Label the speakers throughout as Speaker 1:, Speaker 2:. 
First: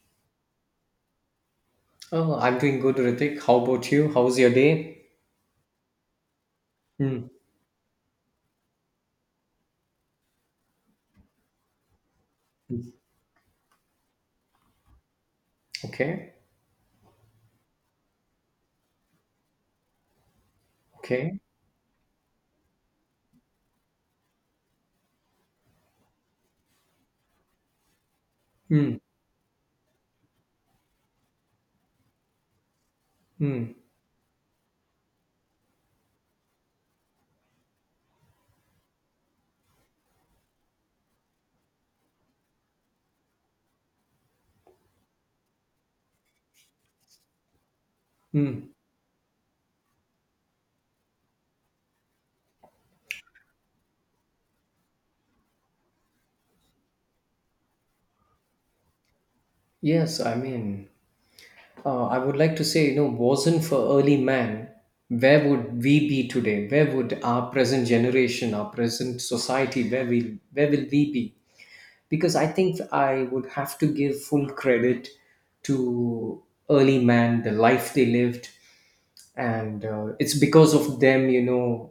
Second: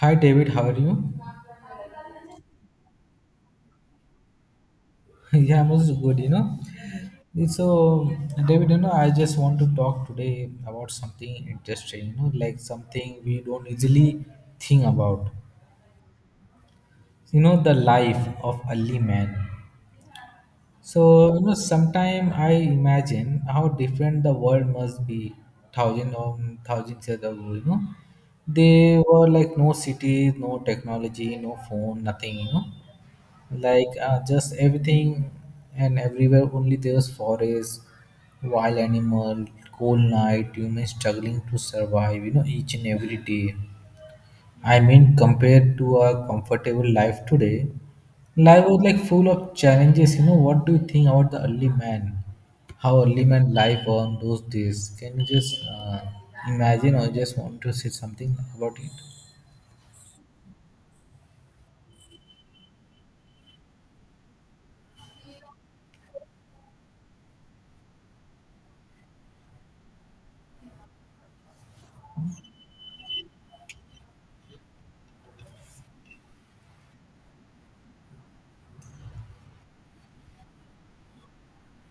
Speaker 1: Hi David, how are you?
Speaker 2: Oh, I'm doing good, Ritik. How about you? How's your day?
Speaker 1: Yeah, I'm also good, you know.
Speaker 2: Mm.
Speaker 1: So David, you know, I just want to talk today about something interesting, you know, like
Speaker 2: Mm.
Speaker 1: something we don't easily think about.
Speaker 2: Okay.
Speaker 1: You know, the life of early man. So,
Speaker 2: Okay.
Speaker 1: you know, sometime I imagine how different the world must be thousand or thousands years ago, you know.
Speaker 2: Mm.
Speaker 1: They were like no cities, no technology, no phone, nothing, you know.
Speaker 2: Mm.
Speaker 1: Just everything and everywhere only there's forest, wild animal, cold night, human struggling to survive, you know, each and every day. I mean, compared to our comfortable life today, life
Speaker 2: Mm.
Speaker 1: was like full of challenges. You know, what do you think about the early man? How early man life on those days? Can you just imagine or just want to say something about it?
Speaker 2: Yes, I mean, I would like to say, you know, wasn't for early man, where would we be today? Where would our present generation, our present society, where will we be? Because I think I would have to give full credit to early man, the life they lived, and it's because of them, you know,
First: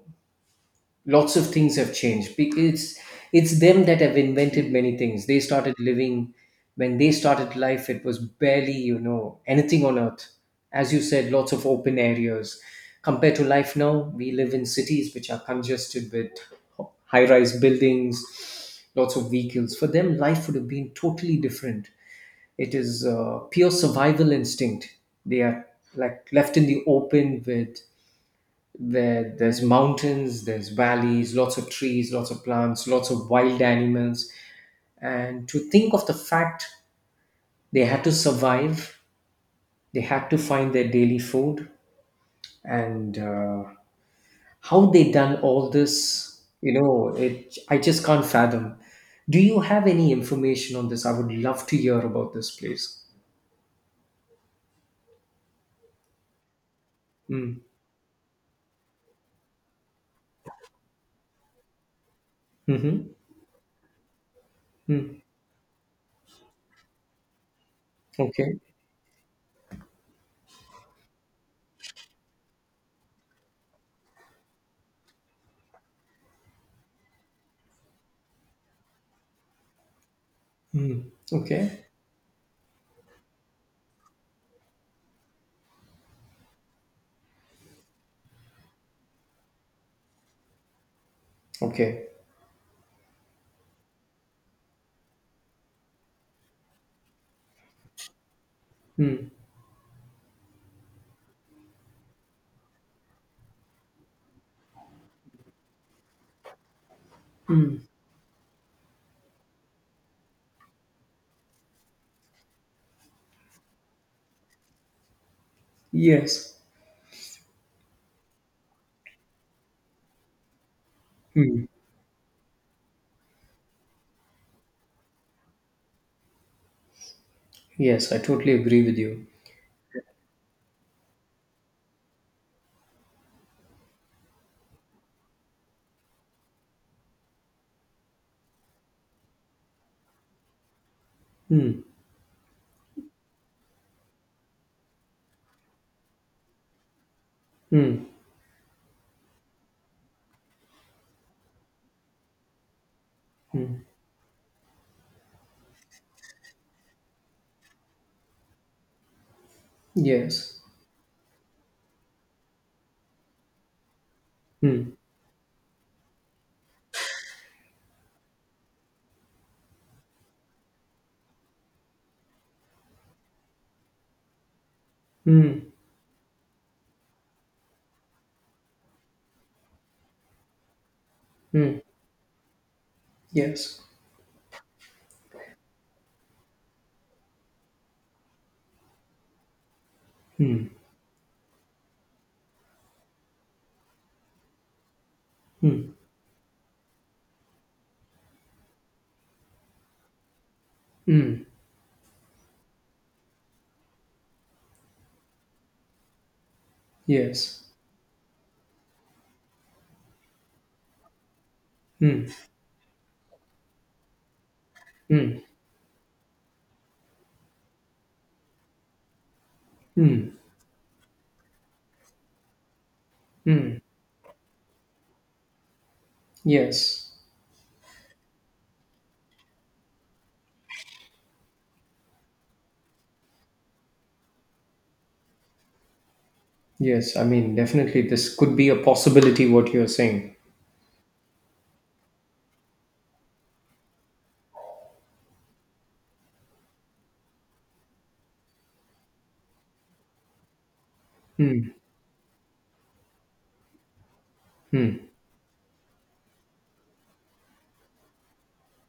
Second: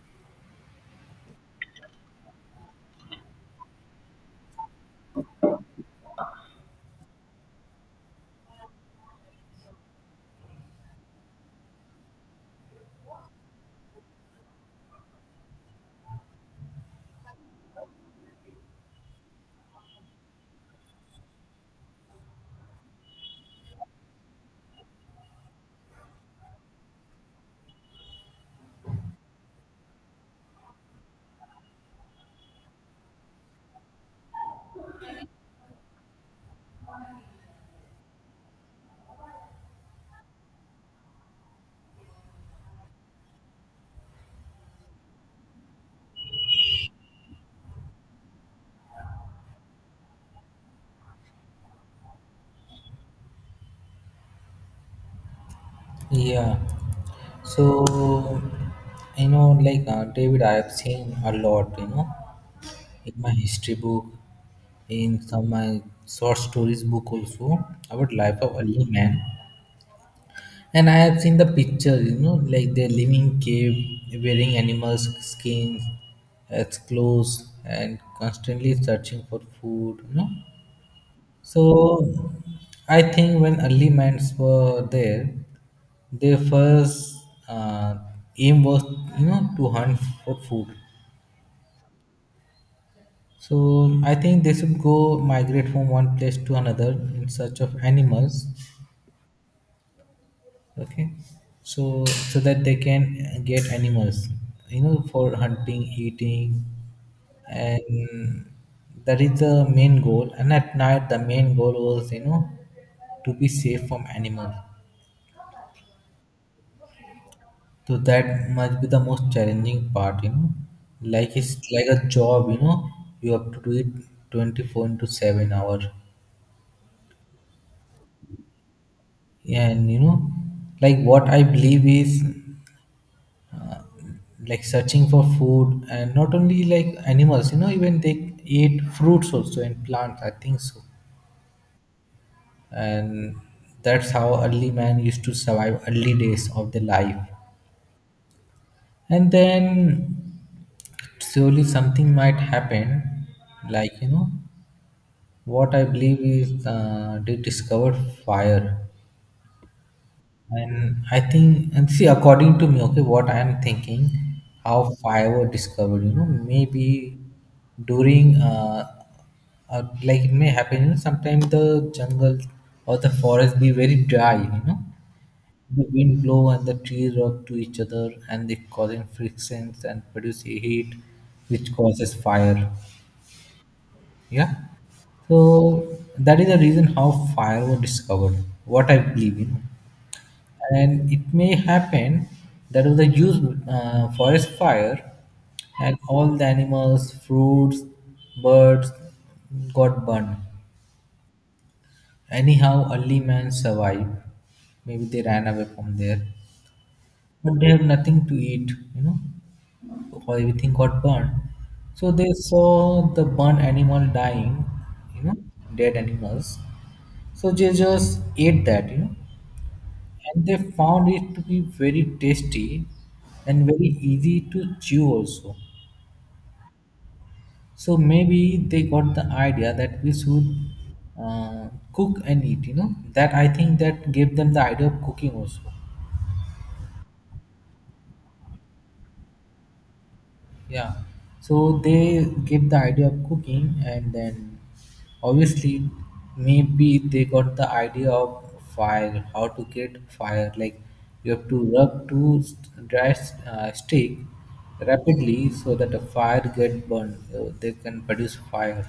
Speaker 2: lots of things have changed. It's them that have invented many things. They started living When they started life, it was barely, you know, anything on earth. As you said, lots of open areas compared to life now. We live in cities which are congested with high rise buildings, lots of vehicles. For them, life would have been totally different. It is pure survival instinct. They are like left in the open with there's mountains, there's valleys, lots of trees, lots of plants, lots of wild animals. And to think of the fact they had to survive, they had to find their daily food, and how they done all this, you know, I just can't fathom. Do you have any information on this? I would love to hear about this place.
Speaker 1: Yeah.
Speaker 2: Mm.
Speaker 1: So, you know, David, I have seen a lot, you know,
Speaker 2: Mm-hmm.
Speaker 1: in my history book, in
Speaker 2: Mm.
Speaker 1: some my short stories book also about life of
Speaker 2: Okay.
Speaker 1: early man. And I have seen the picture, you know, like they're living cave, wearing animals' skins as clothes, and constantly searching for food, you know.
Speaker 2: Mm.
Speaker 1: So
Speaker 2: Okay.
Speaker 1: I think when early minds were there, their first uh, aim was, you know, to hunt for food.
Speaker 2: Okay.
Speaker 1: So I think they should go migrate from one place to another in search of animals.
Speaker 2: Mm.
Speaker 1: Okay. So so that they can get animals, you know, for hunting eating, and that is the main goal. And at night the main goal was, you know, to be safe from animals.
Speaker 2: Yes.
Speaker 1: So that must be the most challenging part, you know. Like it's
Speaker 2: Mm.
Speaker 1: like a job, you know, you have to do it 24 into 7 hour.
Speaker 2: Yes, I totally agree with you.
Speaker 1: And you know, like what I believe is, like searching for food and not only like animals, you know, even they eat fruits also and plants, I think so.
Speaker 2: Mm,
Speaker 1: And that's how early man used to survive early days of their life.
Speaker 2: mm,
Speaker 1: And then surely something might happen.
Speaker 2: mm.
Speaker 1: Like you know, what I believe is, they discovered fire.
Speaker 2: Yes.
Speaker 1: And I think, and see, according to me, okay, what I am thinking, how
Speaker 2: Mm,
Speaker 1: fire was discovered, you know, maybe during, uh, like it may happen, you know, sometimes the jungle or the forest be very dry, you know,
Speaker 2: mm,
Speaker 1: the wind blow and the trees rub to each other and they causing frictions and produce heat, which
Speaker 2: mm.
Speaker 1: causes fire.
Speaker 2: Yes.
Speaker 1: Yeah. So that is the reason how fire was discovered. What I believe in.
Speaker 2: Mm,
Speaker 1: And it may happen that was a huge forest fire,
Speaker 2: mm,
Speaker 1: and all the animals fruits birds got burned.
Speaker 2: mm.
Speaker 1: Anyhow, early man survived. Maybe they ran away from there. But
Speaker 2: Yes.
Speaker 1: they have nothing to eat, you know. Or everything got burned. So
Speaker 2: Mm,
Speaker 1: they saw the burnt animal dying, you know,
Speaker 2: mm,
Speaker 1: dead animals. So they just ate that, you know.
Speaker 2: mm,
Speaker 1: And they found it to be very tasty and
Speaker 2: mm.
Speaker 1: very easy to chew also.
Speaker 2: Yes.
Speaker 1: So maybe they got the idea that we should uh, cook and eat. You know that I think that gave them the idea of cooking also.
Speaker 2: Yes. I mean, definitely, this could be a possibility, what you're saying.
Speaker 1: Yeah. So they gave the idea of cooking, and then obviously maybe they got the idea of fire, how to get fire. Like you have to rub two st- dry s- stick rapidly so that the fire get burned. So they can produce fire,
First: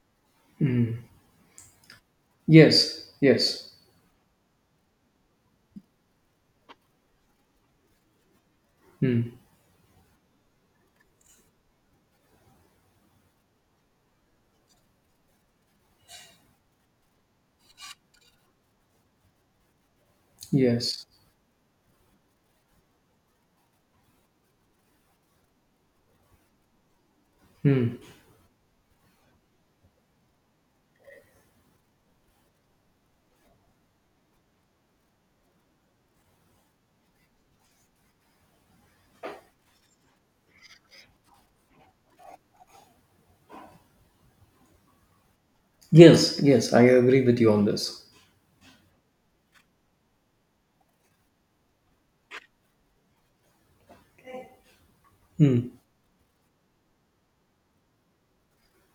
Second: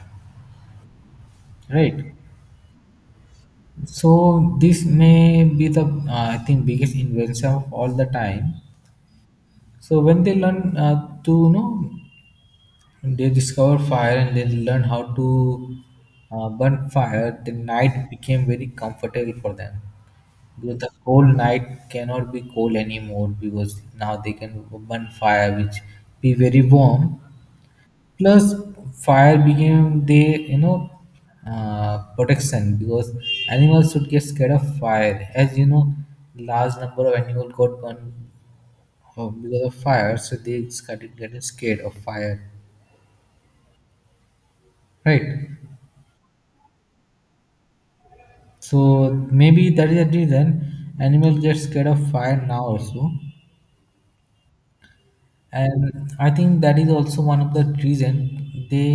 Speaker 1: right?
Speaker 2: Yes. Yes.
Speaker 1: So this may be the I think biggest invention of all the time.
Speaker 2: Mm,
Speaker 1: So when they learn to you know they discover fire and they learn how to burn fire, the night became very comfortable for them. Because the
Speaker 2: yes.
Speaker 1: cold night cannot be cold anymore because now they can burn fire, which be very warm.
Speaker 2: Mm.
Speaker 1: Plus fire became the, you know, protection, because animals should get scared of fire. As you know, large number of animals got burned because of fire, so they started getting scared of fire, right?
Speaker 2: Yes. Yes. I agree with you on this.
Speaker 1: So maybe that is the reason animals get scared of fire now also.
Speaker 2: Mm.
Speaker 1: And I think that is also one of the reason they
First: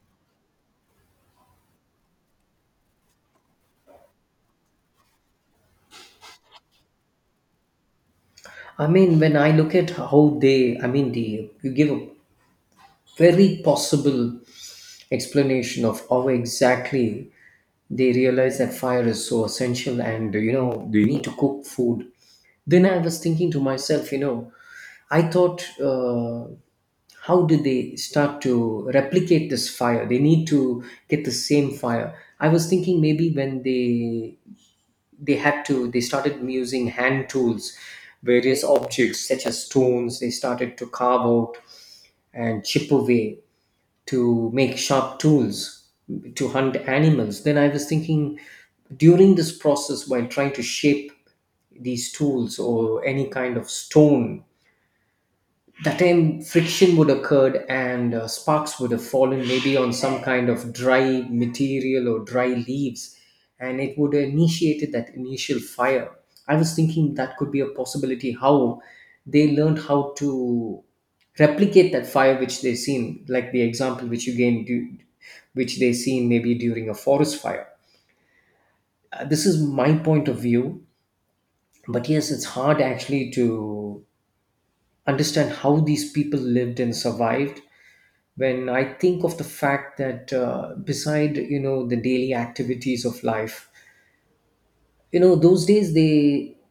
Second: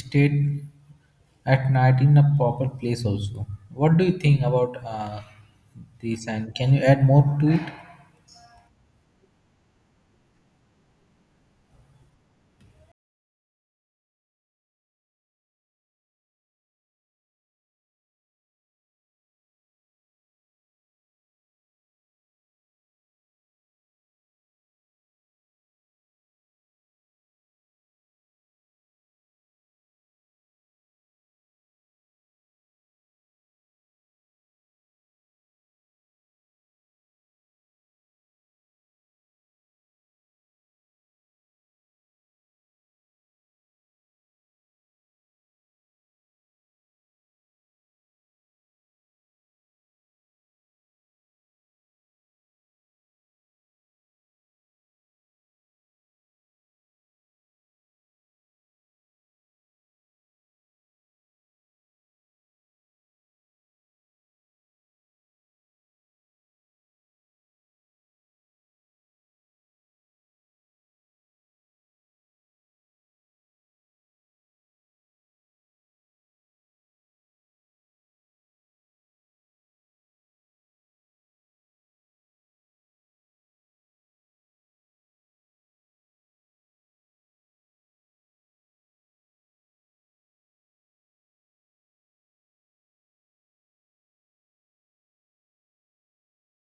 Speaker 1: stayed at night in a proper place also. What do you think about this, and can you add more to it?
Speaker 2: I mean, when I look at I mean, the you give a very possible explanation of how exactly they realize that fire is so essential, and you know they need to cook food. Then I was thinking to myself, you know, I thought, how did they start to replicate this fire? They need to get the same fire. I was thinking, maybe when they had to they started using hand tools, various objects such as stones. They started to carve out and chip away to make sharp tools to hunt animals. Then I was thinking, during this process, while trying to shape these tools or any kind of stone, that time friction would occurred, and sparks would have fallen maybe on some kind of dry material or dry leaves, and it would have initiated that initial fire. I was thinking that could be a possibility how they learned how to replicate that fire, which they seen, like the example which you which they seen maybe during a forest fire. This is my point of view, but yes, it's hard actually to understand how these people lived and survived. When I think of the fact that beside, you know, the daily activities of life, you know those days, they,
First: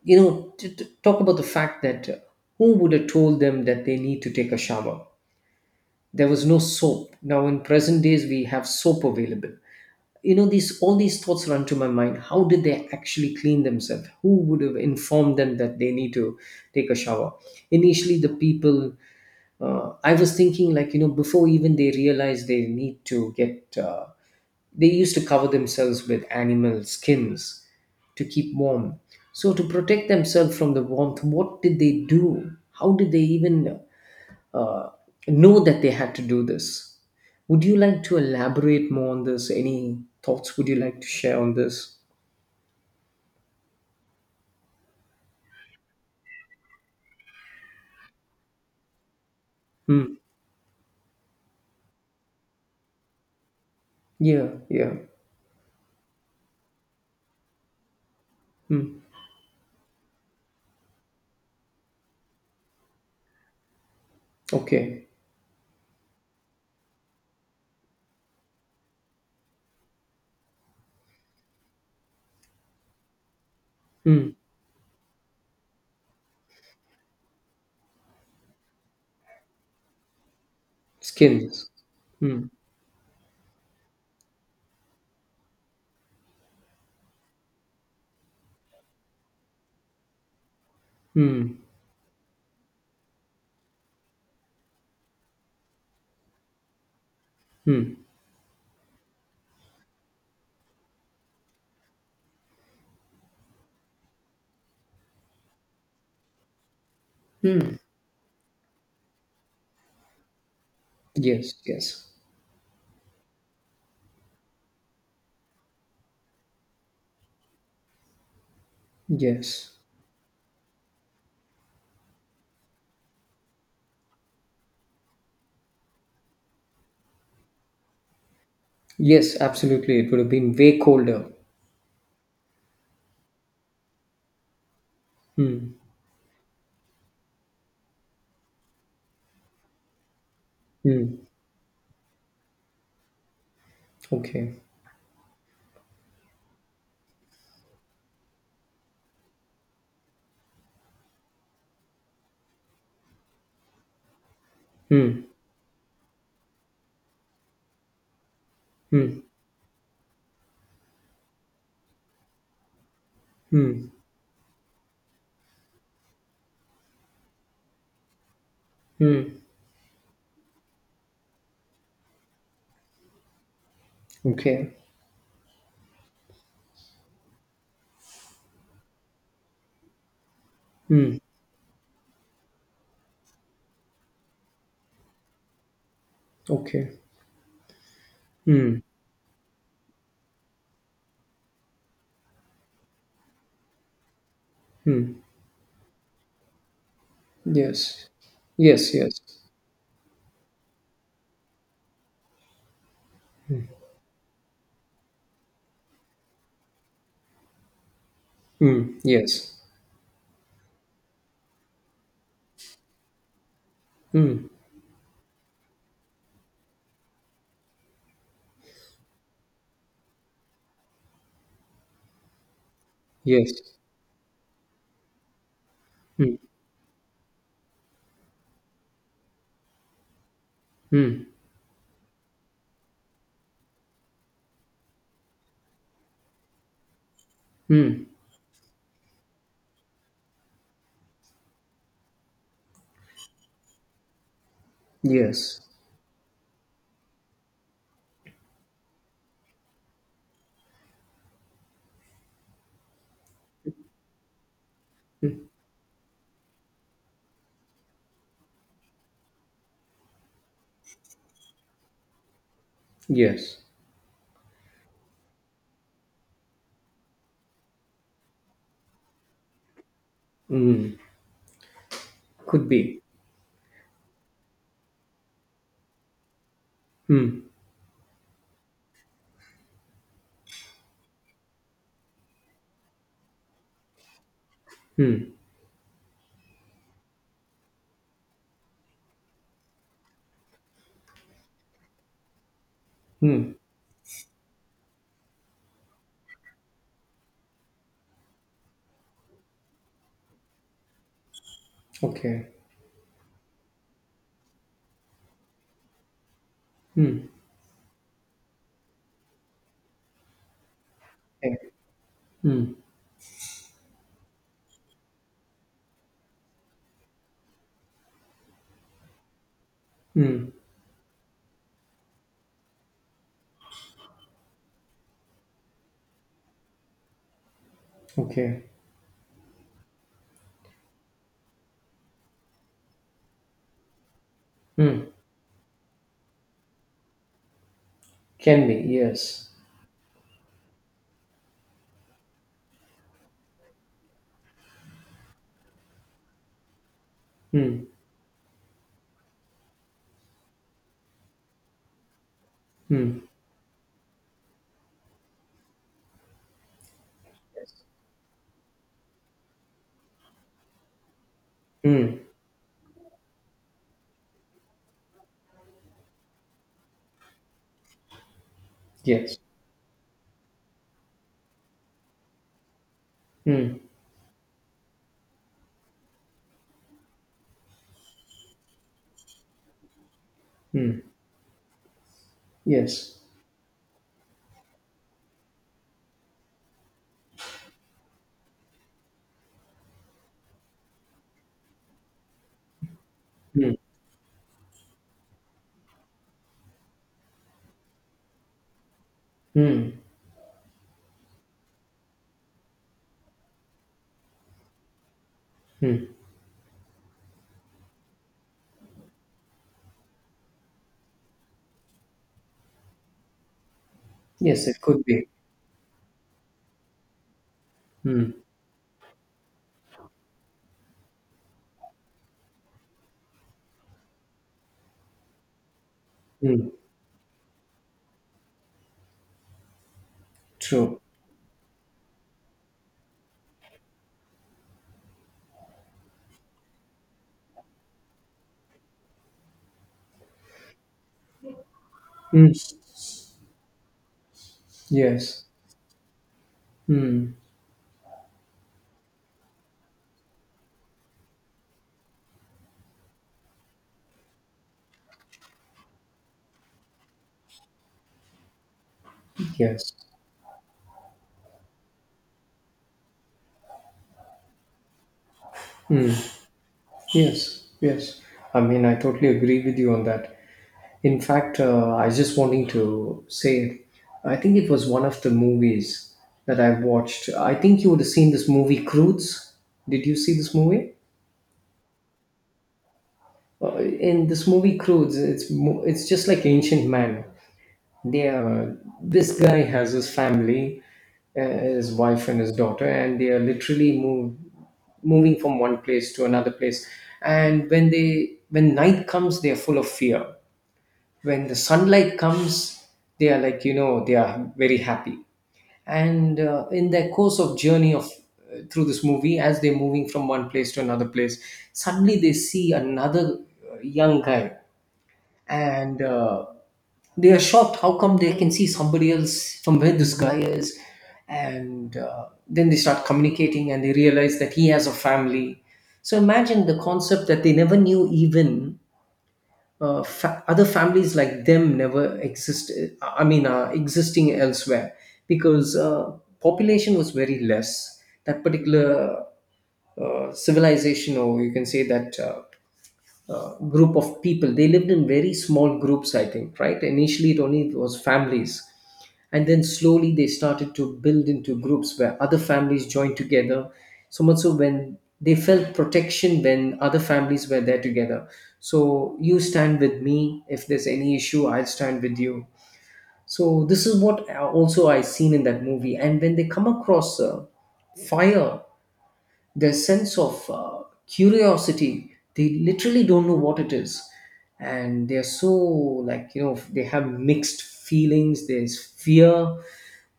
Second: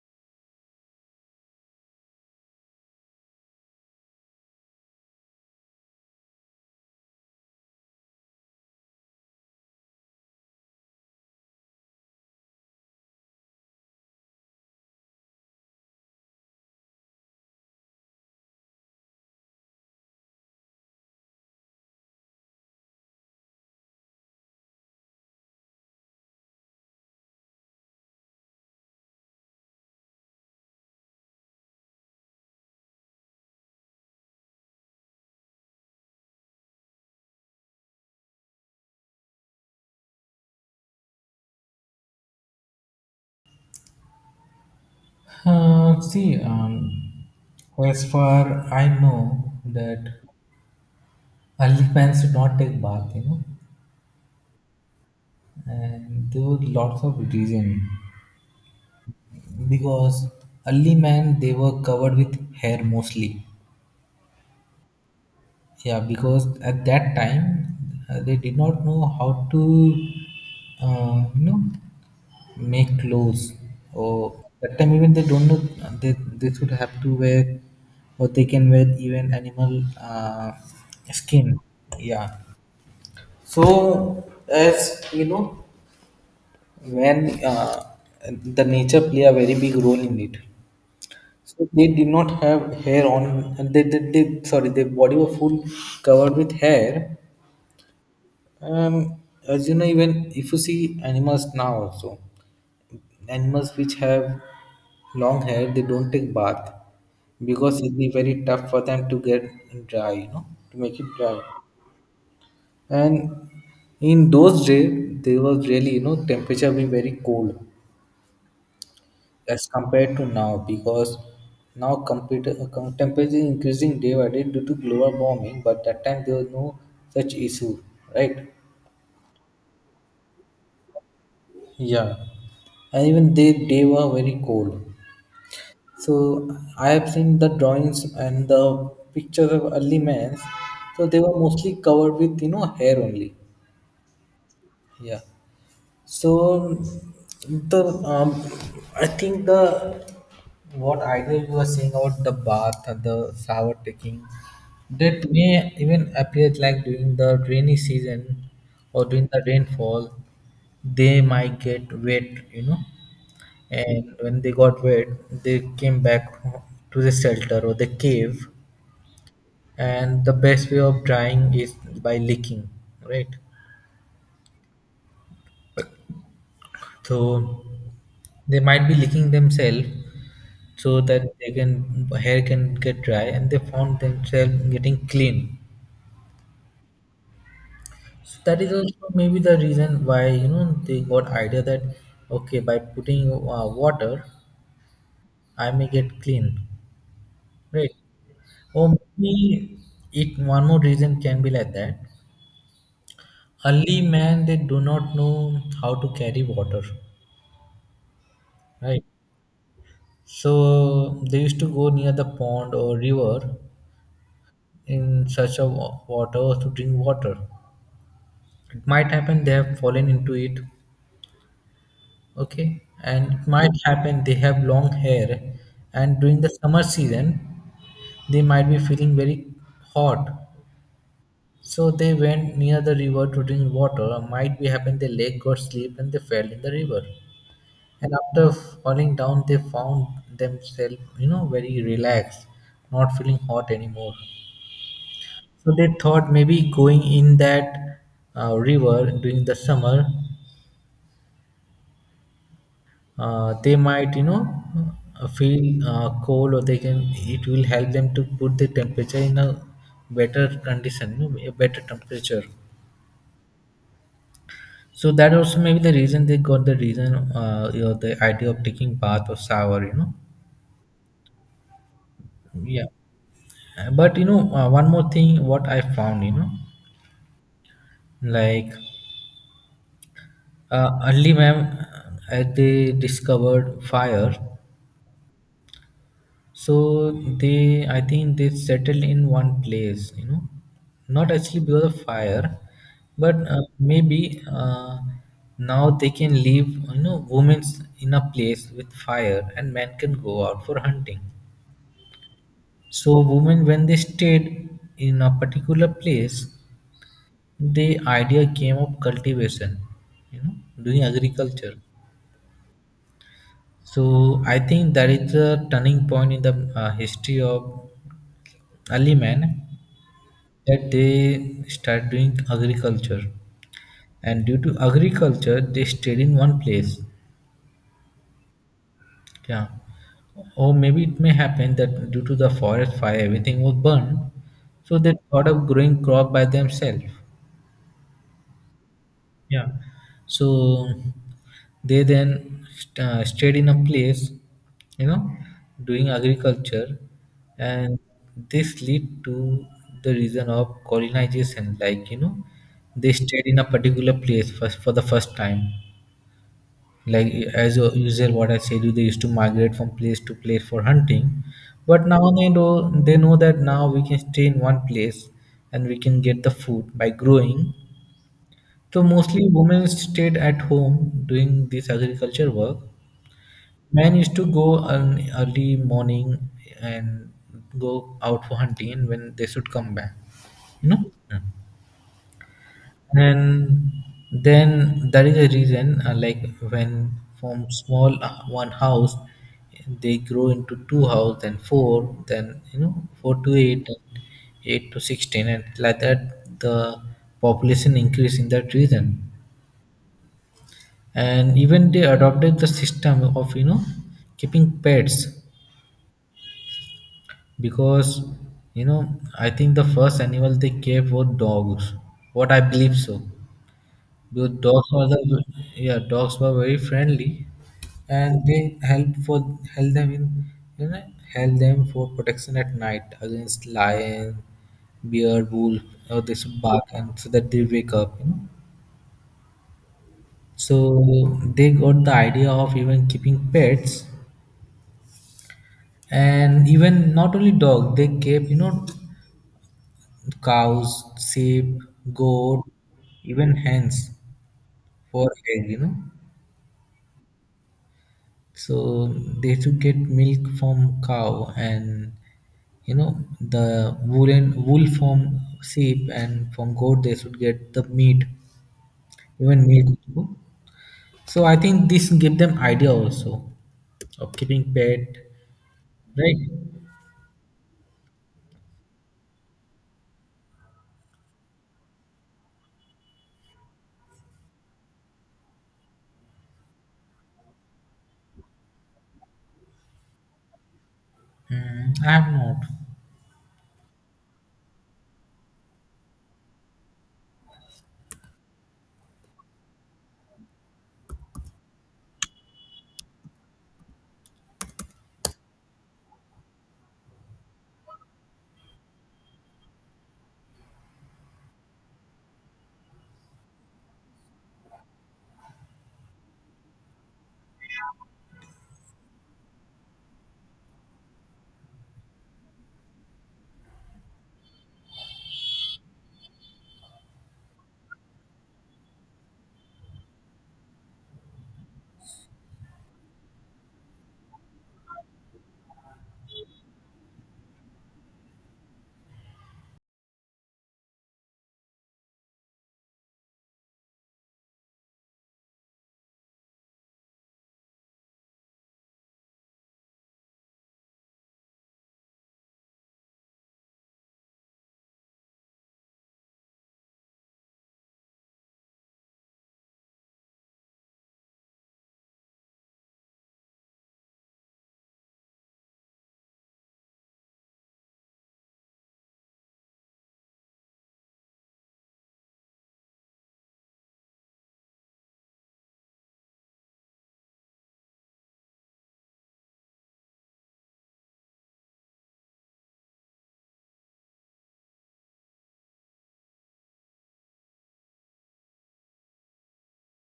Speaker 2: you know, talk about the fact that, who would have told them that they need to take a shower? There was no soap. Now in present days we have soap available. You know, these thoughts run to my mind. How did they actually clean themselves? Who would have informed them that they need to take a shower? Initially, the people I was thinking, like, you know, before even they realize they need to get, they used to cover themselves with animal skins to keep warm. So to protect themselves from the warmth, what did they do? How did they even, uh, know that they had to do this? Would you like to elaborate more on this? Any thoughts would you like to share on this?
Speaker 1: See, as far I know
Speaker 2: Hmm.
Speaker 1: that early parents do not take bath, you know,
Speaker 2: Yeah, yeah.
Speaker 1: and there were lots of reason,
Speaker 2: Hmm.
Speaker 1: because early men they were covered with hair mostly.
Speaker 2: Okay.
Speaker 1: Yeah, because at that time they did not know how to, you know, make clothes.
Speaker 2: Hmm.
Speaker 1: Or that time even they don't know they should have to wear or they can wear even animal skin.
Speaker 2: Skins.
Speaker 1: Yeah.
Speaker 2: Hmm.
Speaker 1: So as you know, when the nature play a very big role in it.
Speaker 2: Hmm.
Speaker 1: So they did not have hair on. And they sorry, their body were full covered with hair.
Speaker 2: Hmm.
Speaker 1: Um, as you know, even if you see animals now also, animals which have long hair, they don't take bath because it'd be very tough for them to get dry, you know, to make it dry.
Speaker 2: Yes, yes.
Speaker 1: And in those days, there was really, you know, temperature being very cold as
Speaker 2: Yes.
Speaker 1: compared to now, because now temperature is increasing day by day due to global warming, but that time there was no such issue, right?
Speaker 2: Yes, absolutely. It would have been way colder.
Speaker 1: Yeah, and even they were very cold.
Speaker 2: Hmm.
Speaker 1: So I have seen the drawings and the pictures of early men. So
Speaker 2: Hmm.
Speaker 1: they were mostly covered with you know hair only.
Speaker 2: Okay.
Speaker 1: Yeah. So the I think the what idea you were saying about the bath and the shower taking,
Speaker 2: Hmm.
Speaker 1: that may even appear like during the rainy season or
Speaker 2: Hmm.
Speaker 1: during the rainfall. They might get wet, you know,
Speaker 2: Hmm.
Speaker 1: and when they got wet they came back to the shelter or the cave.
Speaker 2: Hmm.
Speaker 1: And the best way of drying is by licking, right?
Speaker 2: Okay.
Speaker 1: So they might be licking themselves so
Speaker 2: Hmm.
Speaker 1: that they can hair can get dry, and they found themselves getting clean.
Speaker 2: Okay.
Speaker 1: So that is
Speaker 2: Hmm.
Speaker 1: also maybe the reason why, you know, they got idea that okay, by putting water
Speaker 2: Hmm.
Speaker 1: I may get clean, right?
Speaker 2: Yes.
Speaker 1: Or
Speaker 2: Yes. Yes.
Speaker 1: maybe it one more reason can be like that early man they do not know how to carry water,
Speaker 2: Hmm.
Speaker 1: right?
Speaker 2: Yes.
Speaker 1: So they used to go near the pond or river
Speaker 2: Hmm.
Speaker 1: in search of water or to drink water. It might happen they have fallen into it, okay. And it
Speaker 2: Yes.
Speaker 1: might happen they have long hair, and
Speaker 2: Hmm.
Speaker 1: during the summer season they might be feeling very hot.
Speaker 2: Hmm.
Speaker 1: So they went near the river to drink water. Might be happened their leg got slipped and they fell in the river.
Speaker 2: Hmm.
Speaker 1: And after falling down, they found themselves, you know, very relaxed, not feeling hot anymore.
Speaker 2: Yes.
Speaker 1: So they thought maybe going in that river during the summer, they might, you know, feel cold, or they can. It will help them to put the temperature in a better condition, you know, a better temperature.
Speaker 2: Yes.
Speaker 1: So that also maybe the reason they got the reason, you know, the idea of taking bath or shower, you know.
Speaker 2: Hmm. Could
Speaker 1: Yeah.
Speaker 2: be.
Speaker 1: But you know one more thing what I found, you know,
Speaker 2: Hmm.
Speaker 1: like early ma'am as they discovered fire,
Speaker 2: Hmm.
Speaker 1: so they I think they settled in one place, you know, not actually because of fire, but
Speaker 2: Hmm.
Speaker 1: maybe now they can leave you know women's in a place with fire and men can go out for hunting.
Speaker 2: Okay.
Speaker 1: So women, when they stayed in a particular place,
Speaker 2: Hmm.
Speaker 1: the idea came of cultivation, you know, doing
Speaker 2: Okay.
Speaker 1: agriculture.
Speaker 2: Hmm.
Speaker 1: So I think that is the turning point in the history of early man,
Speaker 2: Hmm.
Speaker 1: that they start doing agriculture, and due to agriculture, they stayed in one place.
Speaker 2: Okay.
Speaker 1: Yeah. Or maybe it may happen that due to the forest fire, everything was burned. So
Speaker 2: Hmm.
Speaker 1: they thought of growing crop by themselves.
Speaker 2: Can be. Yes.
Speaker 1: Yeah. So they then stayed in a place, you know, doing agriculture,
Speaker 2: Hmm.
Speaker 1: and this lead to the reason of colonization. Like you know, they
Speaker 2: Hmm.
Speaker 1: stayed in a particular place first for the first time. Like, as a usual, what I said, you, they used to migrate from place to place for hunting. But
Speaker 2: Hmm.
Speaker 1: now, they know that now we can stay in one place and we can get the food by growing. So
Speaker 2: Yes.
Speaker 1: mostly women stayed at home doing this agriculture work.
Speaker 2: Mm.
Speaker 1: Men used to go on early morning and go out for hunting, and when they should come back, you know.
Speaker 2: Mm. Yes.
Speaker 1: And then that is a reason, like, when from small, one house, they grow into two house, then four, then, you know, four to
Speaker 2: Mm.
Speaker 1: eight, and eight to 16, and like that the population increase in that region.
Speaker 2: Mm.
Speaker 1: And even they adopted the system of, you know, keeping pets,
Speaker 2: Mm.
Speaker 1: because, you know, I think the first animal they kept were dogs, what I believe so. The
Speaker 2: Yes, it
Speaker 1: dogs
Speaker 2: could
Speaker 1: were
Speaker 2: be.
Speaker 1: the Yeah, dogs were very friendly,
Speaker 2: Mm.
Speaker 1: and they help for help them in you know help them for protection at night against lion, bear, wolf, or they should
Speaker 2: Mm.
Speaker 1: bark and so that they wake up, you know. So
Speaker 2: True.
Speaker 1: they got the idea of even keeping pets, and even not only dog, they kept, you know, cows, sheep,
Speaker 2: Mm.
Speaker 1: goat, even hens for
Speaker 2: Yes.
Speaker 1: egg, you know.
Speaker 2: Mm.
Speaker 1: So they used to get milk from cow, and, you know, the wool from sheep, and from goat they should get the meat, even milk
Speaker 2: Yes.
Speaker 1: too. So I think this give them idea also of keeping pet, right?
Speaker 2: Yes. Yes. I mean, I totally agree with you on that. In fact, I was just wanting to say, I think it was one of the movies that I watched. I think you would have seen this movie, Croods. Did you see this movie?
Speaker 1: Mm, I have not.
Speaker 2: In this movie, Croods, it's just like Ancient Man. They are This guy has his family, his wife and his daughter, and they are literally moving from one place to another place. And when night comes, they are full of fear. When the sunlight comes, they are, like, you know, they are very happy. And in their course of journey of through this movie, as they're moving from one place to another place, suddenly they see another, young guy, and they are shocked, how come they can see somebody else from where this guy is. And then they start communicating, and they realize that he has a family. So imagine the concept that they never knew even, other families like them never exist. I mean, existing elsewhere, because population was very less, that particular, civilization, or you can say that, group of people. They lived in very small groups, I think, right? Initially, it only was families. And then slowly they started to build into groups where other families joined together. So much so when they felt protection when other families were there together. So you stand with me. If there's any issue, I'll stand with you. So this is what, also I seen in that movie. And when they come across, fire, their sense of, curiosity, they literally don't know what it is. And they're so, like, you know, they have mixed feelings. There's fear,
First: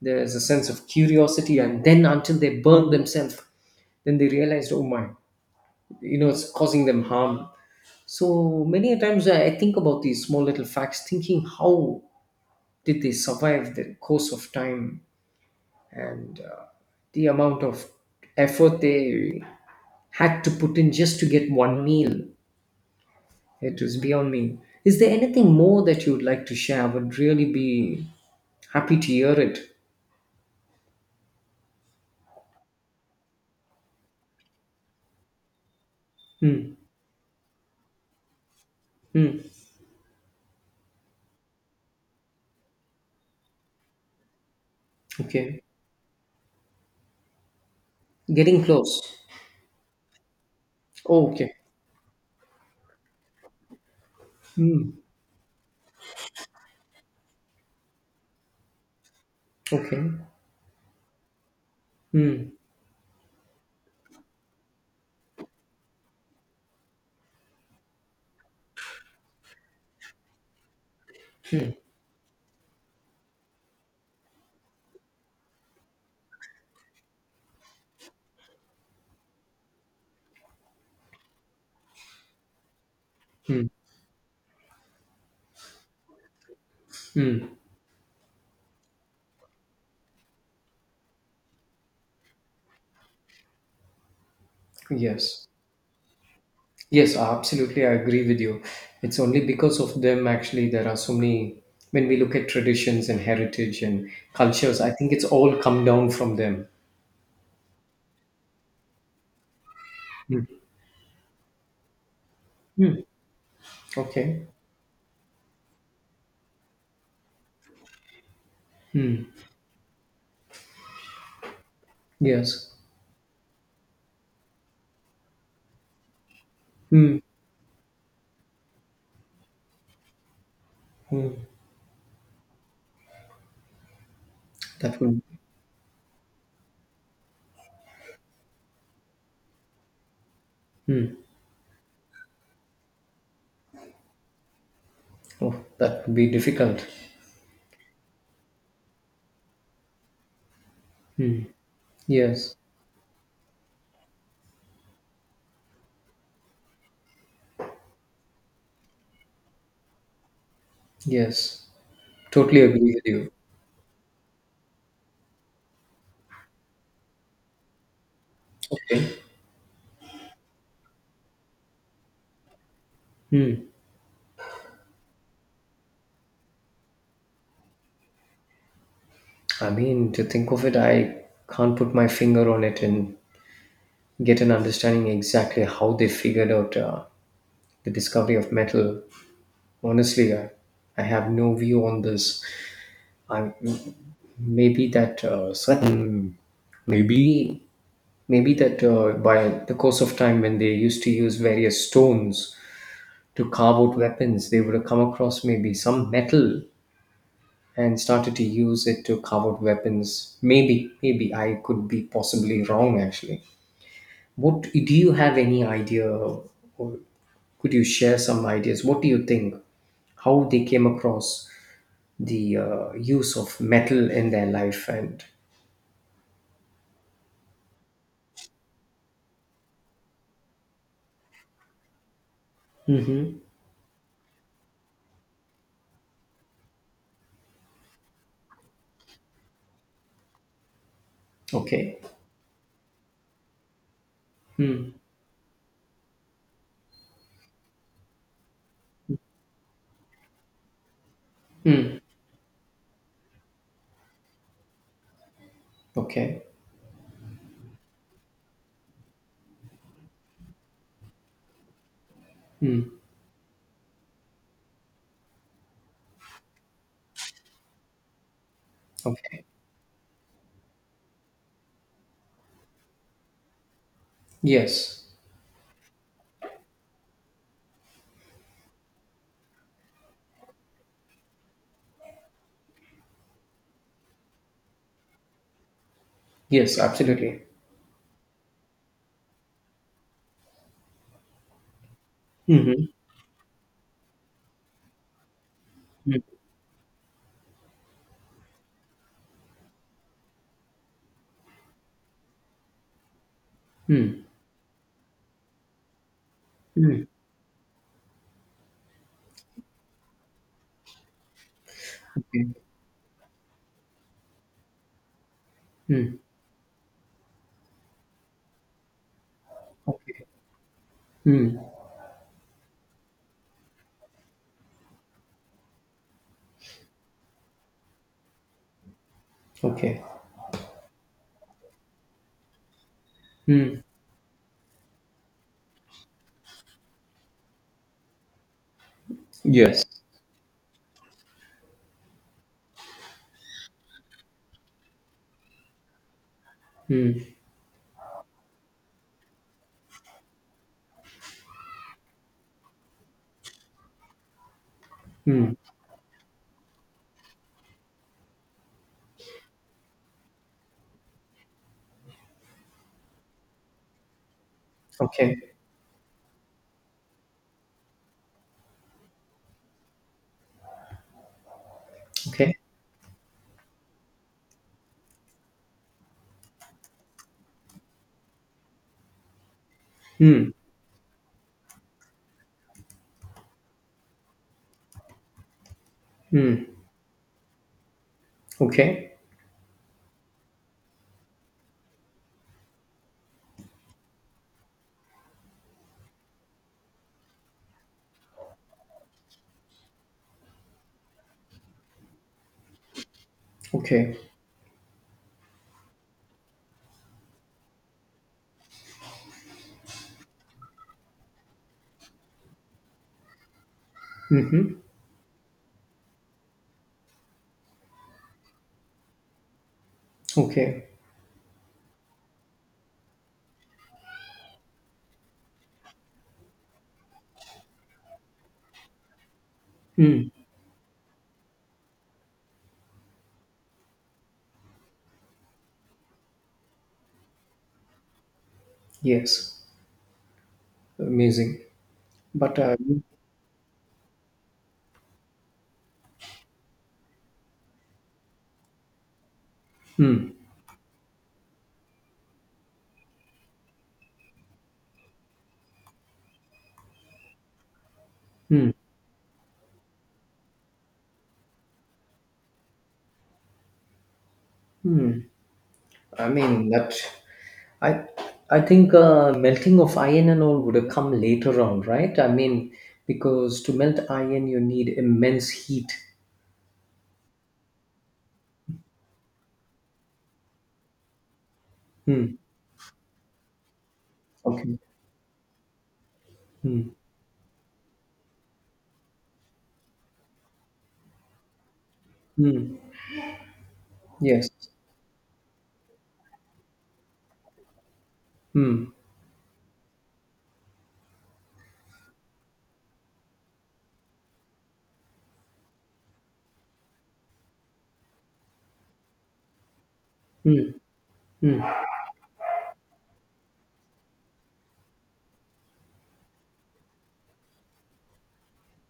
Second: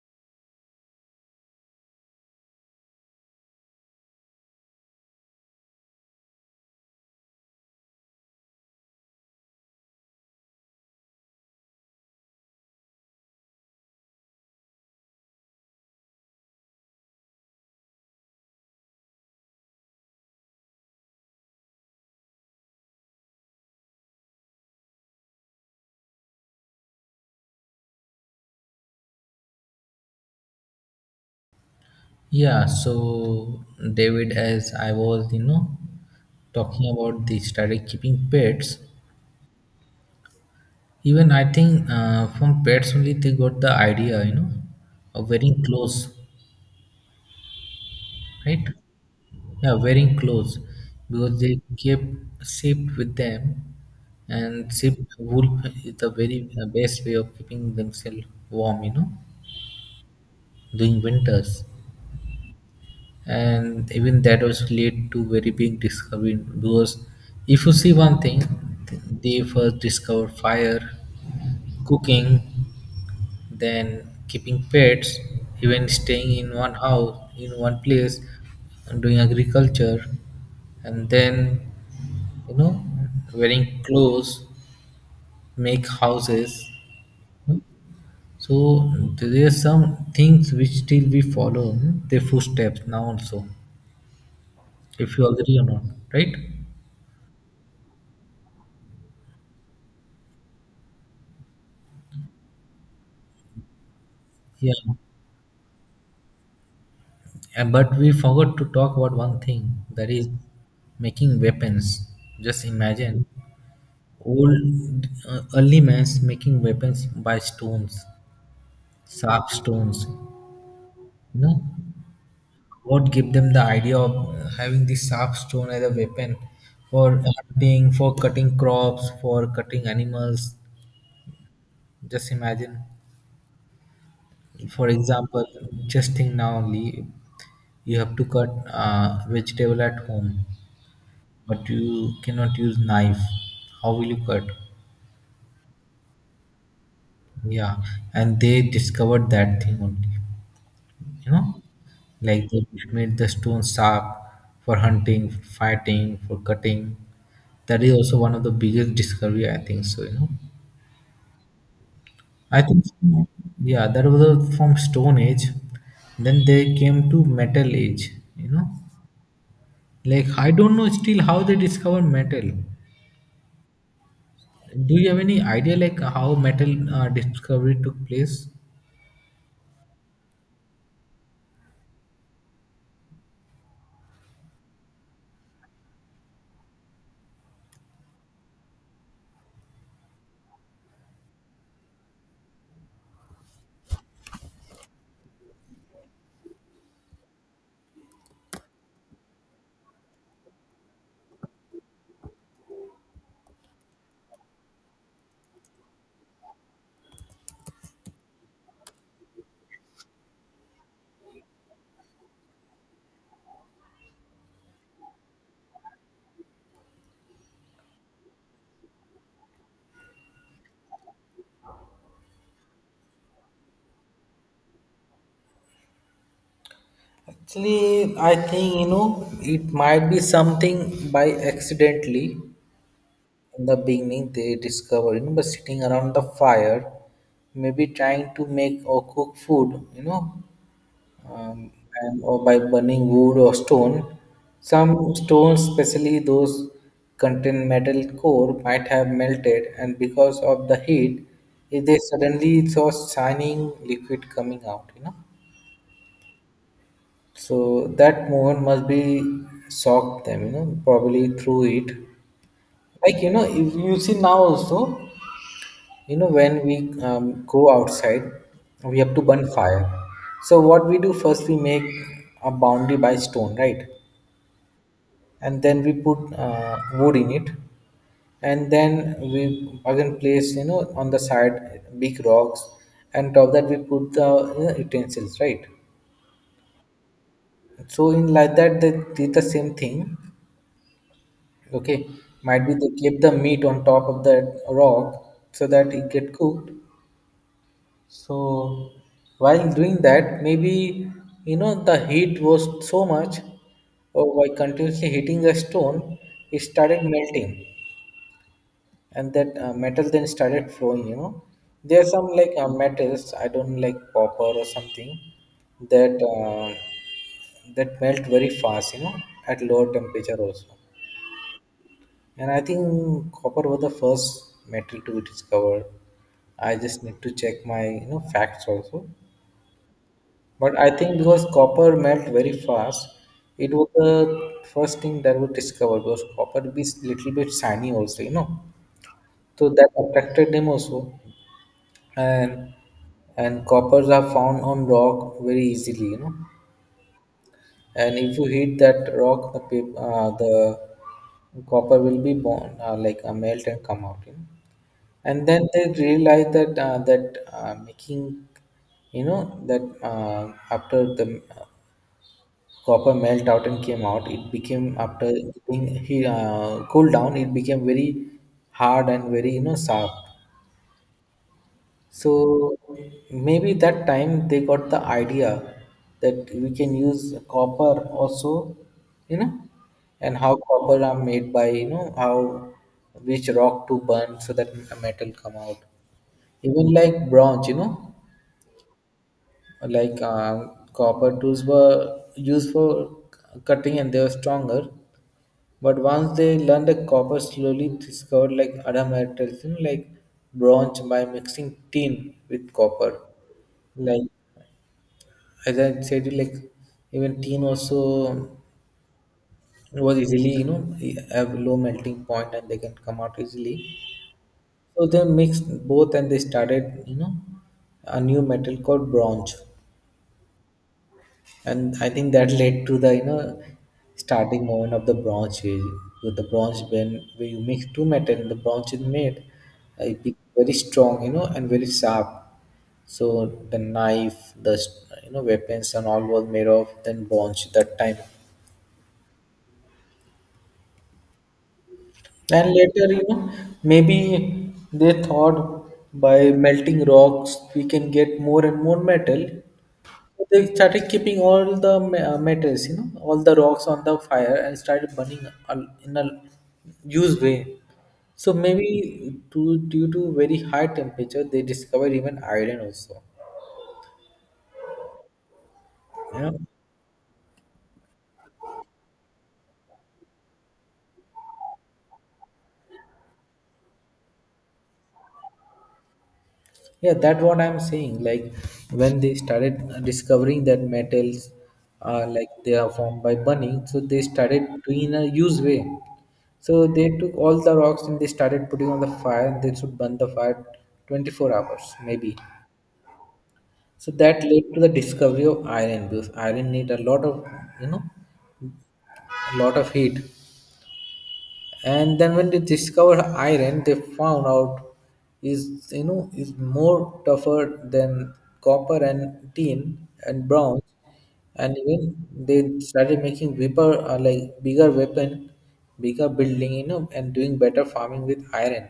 Speaker 2: there's a sense of curiosity, and then until they burn themselves, then they realized, oh my, you know, it's causing them harm. So many a times I think about these small little facts, thinking how did they survive the course of time. And the amount of effort they had to put in just to get one meal. It was beyond me. Is there anything more that you would like to share? I would really be happy to hear it.
Speaker 1: Yeah, so, David, as I was, you know,
Speaker 2: Hmm.
Speaker 1: talking about the started keeping pets.
Speaker 2: Hmm.
Speaker 1: Even I think, from pets only they got the idea, you know, of wearing
Speaker 2: Okay.
Speaker 1: clothes, right?
Speaker 2: Getting close.
Speaker 1: Yeah, wearing clothes,
Speaker 2: Oh,
Speaker 1: because they
Speaker 2: okay.
Speaker 1: kept sheep with them, and sheep
Speaker 2: Hmm.
Speaker 1: wool is the very, best way of keeping themselves warm, you know,
Speaker 2: Okay.
Speaker 1: during winters.
Speaker 2: Hmm.
Speaker 1: And even that was lead to very big discovery, because if you see one thing, they first discovered fire,
Speaker 2: Hmm.
Speaker 1: cooking, then keeping pets, even staying in one house in one place, and doing agriculture, and then, you know, wearing
Speaker 2: Hmm.
Speaker 1: clothes, make houses.
Speaker 2: Hmm.
Speaker 1: So there are some things which still we follow, their footsteps now also, if you
Speaker 2: Yes.
Speaker 1: agree or not, right?
Speaker 2: Yes, absolutely. I agree with you. It's only because of them, actually, there are so many. When we look at traditions and heritage and
Speaker 1: Yeah,
Speaker 2: cultures, I think it's all come down from them.
Speaker 1: and but we forgot to talk about one thing, that is making weapons. Just
Speaker 2: Hmm.
Speaker 1: imagine
Speaker 2: Okay.
Speaker 1: old, early man's making weapons by stones, sharp stones, you know.
Speaker 2: Yes.
Speaker 1: What give them the idea of, having the sharp stone as a weapon,
Speaker 2: Hmm.
Speaker 1: for hunting, for cutting crops, for cutting animals?
Speaker 2: Hmm.
Speaker 1: Just imagine, for
Speaker 2: That would.
Speaker 1: example, just think, now only you have to cut, vegetable at home,
Speaker 2: Hmm.
Speaker 1: but you cannot use knife. How will you cut?
Speaker 2: Oh, that would be difficult.
Speaker 1: Yeah, and they discovered that thing only, you know. Like,
Speaker 2: Yes,
Speaker 1: they made the stone sharp for hunting, for fighting, for cutting. That is also one of the biggest discovery, I think so, you know.
Speaker 2: yes,
Speaker 1: I
Speaker 2: totally
Speaker 1: think
Speaker 2: agree with
Speaker 1: so.
Speaker 2: you.
Speaker 1: Yeah, that was, from stone age, then they came to metal age, you know.
Speaker 2: Okay.
Speaker 1: Like, I don't know still how they discover metal.
Speaker 2: Hmm.
Speaker 1: Do you have any idea like how metal, discovery took place?
Speaker 2: I mean, to think of it, I can't put my finger on it and get an understanding exactly how they figured out, the discovery of metal. Honestly, I have no view on this. I maybe that certain maybe maybe that by the course of time, when they used to use various stones to carve out weapons, they would have come across maybe some metal and started to use it to carve out weapons. Maybe I could be possibly wrong actually. What Do you have any idea, or could you share some ideas? What do you think, how they came across the, use of metal in their life? And
Speaker 1: Actually, I think, you know, it might be something by accidentally.
Speaker 2: hmm.
Speaker 1: In the beginning they discover, you know, by sitting around the fire, maybe trying to make or cook food, you know, um,
Speaker 2: Okay.
Speaker 1: and or by burning wood or stone, some
Speaker 2: Mm.
Speaker 1: stones especially those contain metal core might have melted, and because of the heat, if they
Speaker 2: Mm.
Speaker 1: suddenly saw shining liquid coming out, you know,
Speaker 2: Okay.
Speaker 1: so that moment must be shocked them, you know, probably through it.
Speaker 2: Mm.
Speaker 1: Like, you know, if you see now also, you know, when we, go outside we have to burn
Speaker 2: Okay.
Speaker 1: fire. So what we do first, we make a boundary by stone, right?
Speaker 2: Yes.
Speaker 1: And then we put, wood in it, and then we again place, you know, on the side big rocks, and top that we put the, you know, utensils, right?
Speaker 2: Yes, absolutely.
Speaker 1: So in like that they did the same thing, okay, might be
Speaker 2: Mm-hmm.
Speaker 1: they kept the meat on top of that rock so that it
Speaker 2: Mm.
Speaker 1: get cooked. So while doing that, maybe, you know, the heat was so much,
Speaker 2: Mm.
Speaker 1: or while continuously hitting a stone, it started
Speaker 2: Mm.
Speaker 1: melting, and that, metal then started flowing, you know. There are some, like,
Speaker 2: Okay.
Speaker 1: metals, I don't know, like copper or something,
Speaker 2: Mm.
Speaker 1: that uh, that melt very fast, you know, at lower
Speaker 2: Okay.
Speaker 1: temperature also.
Speaker 2: Mm.
Speaker 1: And I think copper was the first metal to be discovered. I just need to check my, you know, facts also.
Speaker 2: Okay.
Speaker 1: But I think because copper melt very fast, it
Speaker 2: Mm.
Speaker 1: was the first thing that was discovered, because copper is little bit shiny also, you know. So
Speaker 2: Yes.
Speaker 1: that attracted them also, and and coppers are found on rock very easily, you know.
Speaker 2: Mm.
Speaker 1: And if you hit that rock, the copper will be born, like, melt and come out, you know. And
Speaker 2: Mm.
Speaker 1: then they realized that, after the copper melt out and came out. It became, after
Speaker 2: Okay.
Speaker 1: being he cooled down, it became very hard and very, you know, sharp. So
Speaker 2: Okay.
Speaker 1: maybe that time they got the idea that we can use copper also, you know, and
Speaker 2: Mm.
Speaker 1: how copper are made, by, you know, how, which rock to burn so that metal come out.
Speaker 2: Mm.
Speaker 1: Even like bronze, you know,
Speaker 2: Okay.
Speaker 1: like, copper tools were used for cutting and they were stronger. But once they learned that copper, slowly discovered like other metals, you know, like bronze, by mixing tin with copper.
Speaker 2: Okay.
Speaker 1: Like, as I said, like, even tin also was easily, you know, have low melting point and they can come out easily.
Speaker 2: Mm-hmm.
Speaker 1: So they mixed both and they started, you know, a new metal called bronze.
Speaker 2: Okay.
Speaker 1: And I think that led to the, you know, starting moment of the Bronze Age, with the bronze. When you mix two metal and the bronze is made, it
Speaker 2: Mm.
Speaker 1: becomes very strong, you know, and very sharp. So the knife, you know, weapons and all was made of then bronze at that time.
Speaker 2: Yes. Amazing. But,
Speaker 1: And
Speaker 2: mm.
Speaker 1: later, you know, maybe they thought by melting rocks we can get more and more metal.
Speaker 2: Mm.
Speaker 1: So they started keeping all the metals, you know, all the rocks on the fire, and started burning in a used way. So maybe due to very high temperature, they discovered even iron also,
Speaker 2: Mm. I
Speaker 1: you know?
Speaker 2: mean that I I think, melting of iron and all would have come later on, right? I mean, because to melt iron, you need immense heat.
Speaker 1: Yeah, that's what I'm saying. Like, when they started discovering that metals are,
Speaker 2: Hmm.
Speaker 1: like, they are formed by burning, so they started
Speaker 2: Okay.
Speaker 1: doing a use way.
Speaker 2: Hmm.
Speaker 1: So they took all the rocks and they started putting on the fire and they should burn the fire 24 hours maybe.
Speaker 2: Hmm.
Speaker 1: So that
Speaker 2: Yes.
Speaker 1: led to the discovery of iron, because iron need a lot of, you know,
Speaker 2: Hmm.
Speaker 1: a lot of heat. And then when they discovered iron, they found out is, you know, is more tougher than copper and tin and
Speaker 2: Hmm.
Speaker 1: bronze,
Speaker 2: Hmm.
Speaker 1: and even they started making weaper like bigger weapon, bigger building, you know, and doing better farming with iron.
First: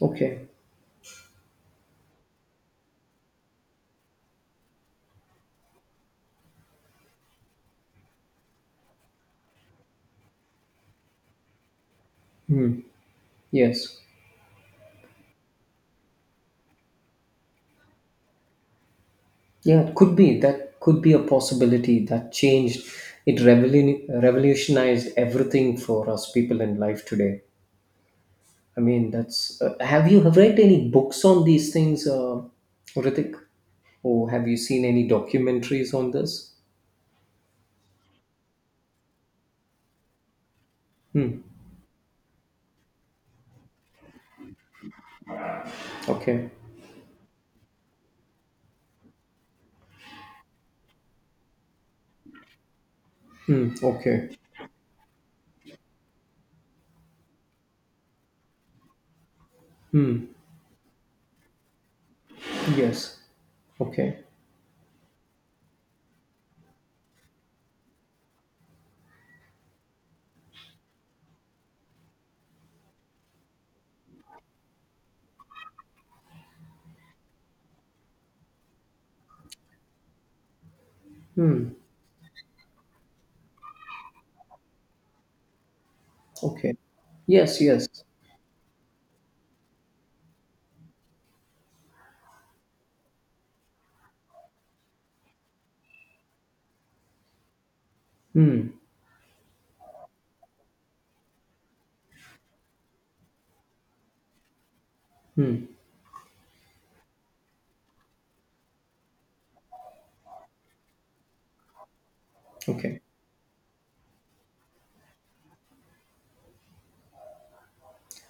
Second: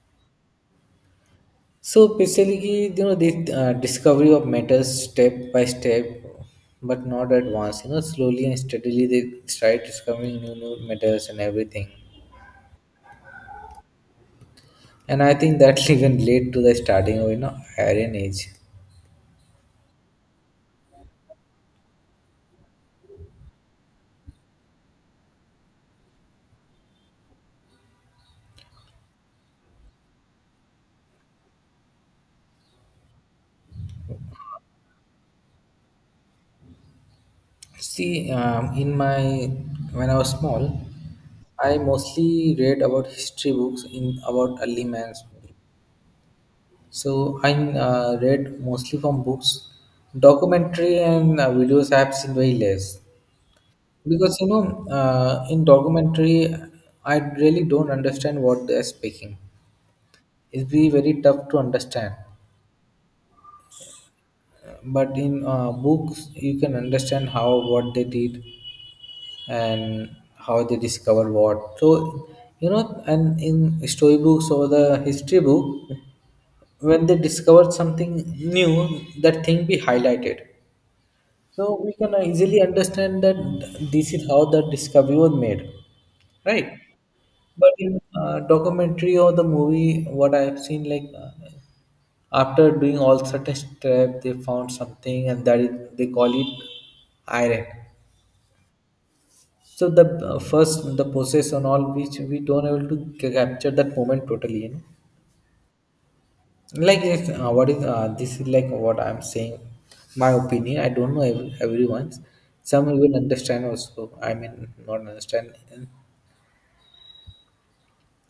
Speaker 2: Okay.
Speaker 1: So basically, you know, the, discovery of metals step by step, but not at once, you know, slowly and steadily they started discovering new metals and everything.
Speaker 2: Hmm. Yes.
Speaker 1: And I think that even led to the starting of, you know, Iron Age.
Speaker 2: Yeah, it could be. That could be a possibility that changed. It revolutionized everything for us people in life today. I mean, that's. Have you read any books on these things, Ritik? Or have you seen any documentaries on this?
Speaker 1: See, in my when I was small,
Speaker 2: Hmm.
Speaker 1: I mostly read about history books in about early man's.
Speaker 2: Okay.
Speaker 1: So I, read mostly from books, documentary, and, videos. I have seen very less,
Speaker 2: Hmm. Okay.
Speaker 1: because, you know, in documentary I really don't understand what they are speaking.
Speaker 2: Hmm.
Speaker 1: It's be very tough to understand.
Speaker 2: Yes. Okay.
Speaker 1: But in, books you can understand how what they did, and how they discover what. So, you know, and in story books or the history book, when they discover something new, that thing be highlighted.
Speaker 2: Hmm.
Speaker 1: So we can easily understand that this is how the discovery was made, right?
Speaker 2: Okay. Yes.
Speaker 1: But
Speaker 2: Yes.
Speaker 1: in, documentary or the movie, what I have seen, like, after doing all certain step, they found something, and that is, they call it iron.
Speaker 2: Hmm.
Speaker 1: So the, first the process and all which we don't able to capture that moment totally, you
Speaker 2: Hmm.
Speaker 1: know. Like, it's, what is this is like what I'm saying, my opinion. I don't know everyone's. Some
Speaker 2: Okay.
Speaker 1: even understand also. I mean, not understand,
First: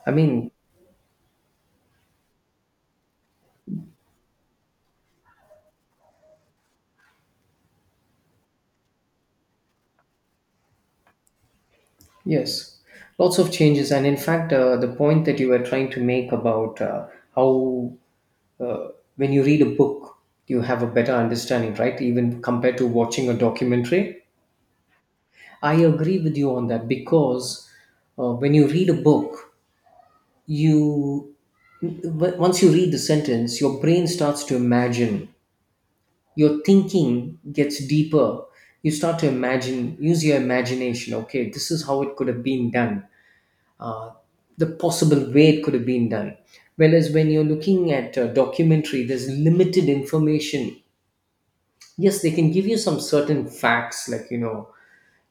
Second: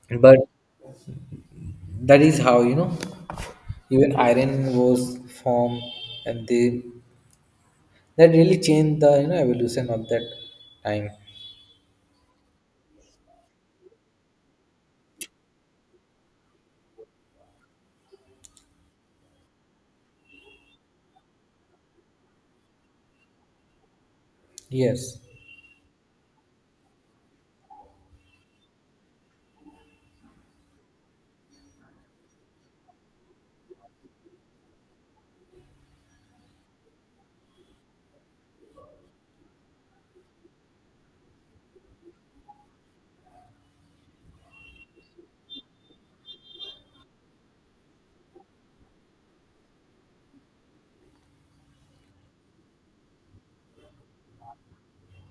Speaker 2: I
Speaker 1: but
Speaker 2: mean,
Speaker 1: that is how, you know, even iron was formed, and they that really changed the, you know, evolution of that time.
Speaker 2: yes, lots of changes, and in fact, the point that you were trying to make about, how, uh, when you read a book, you have a better understanding, right? Even compared to watching a documentary.
Speaker 1: Yes.
Speaker 2: I agree with you on that, because when you read a book, you, once you read the sentence, your brain starts to imagine. Your thinking gets deeper. You start to imagine, use your imagination. Okay, this is how it could have been done, the possible way it could have been done. Whereas when you're looking at a documentary, there's limited information. Yes, they can give you some certain facts, like, you know,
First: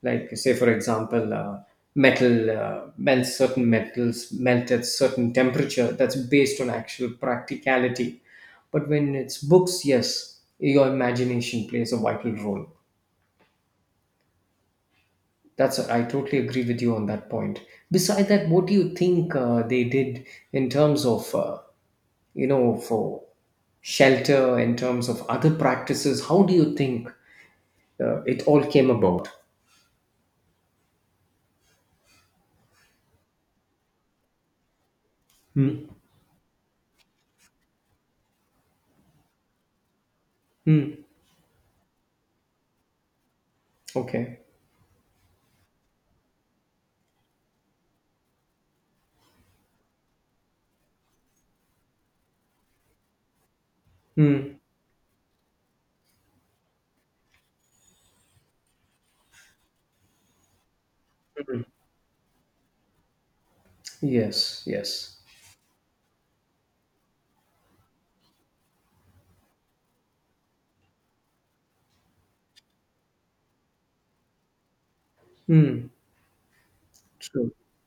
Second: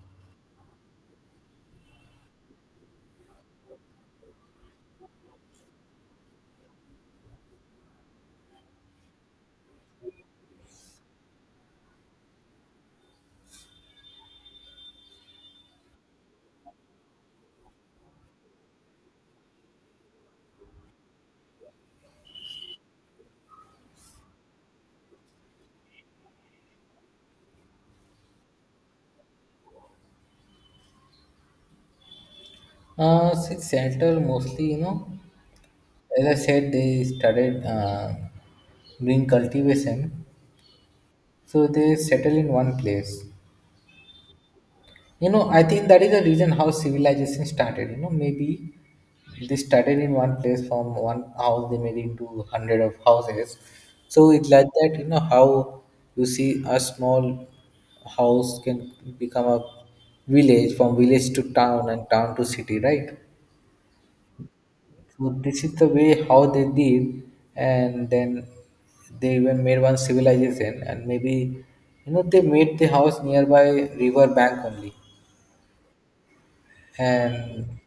Speaker 2: like, say, for example, metal, melt certain metals melt at certain temperature. That's based on actual practicality. But when it's books, yes, your imagination plays a vital role. That's, I totally agree with you on that point. Beside that, what do you think, they did in terms of, you know, for shelter, in terms of other practices? How do you think, it all came about?
Speaker 1: Since seattle, mostly, you know,
Speaker 2: Hmm.
Speaker 1: as I said, they started, doing cultivation.
Speaker 2: Hmm.
Speaker 1: So they settle in one place.
Speaker 2: Okay.
Speaker 1: You know, I think that is the reason how civilization started. You know, maybe they started in one place, from one house they made into hundred of houses. So it's
Speaker 2: Hmm.
Speaker 1: like that, you know, how you see a small house can become a village, from village to town, and town to city, right?
Speaker 2: Yes. Yes.
Speaker 1: So this is the way how they did, and then they even made one civilization, and maybe, you know, they made the house nearby river bank only.
Speaker 2: Hmm. True.
Speaker 1: And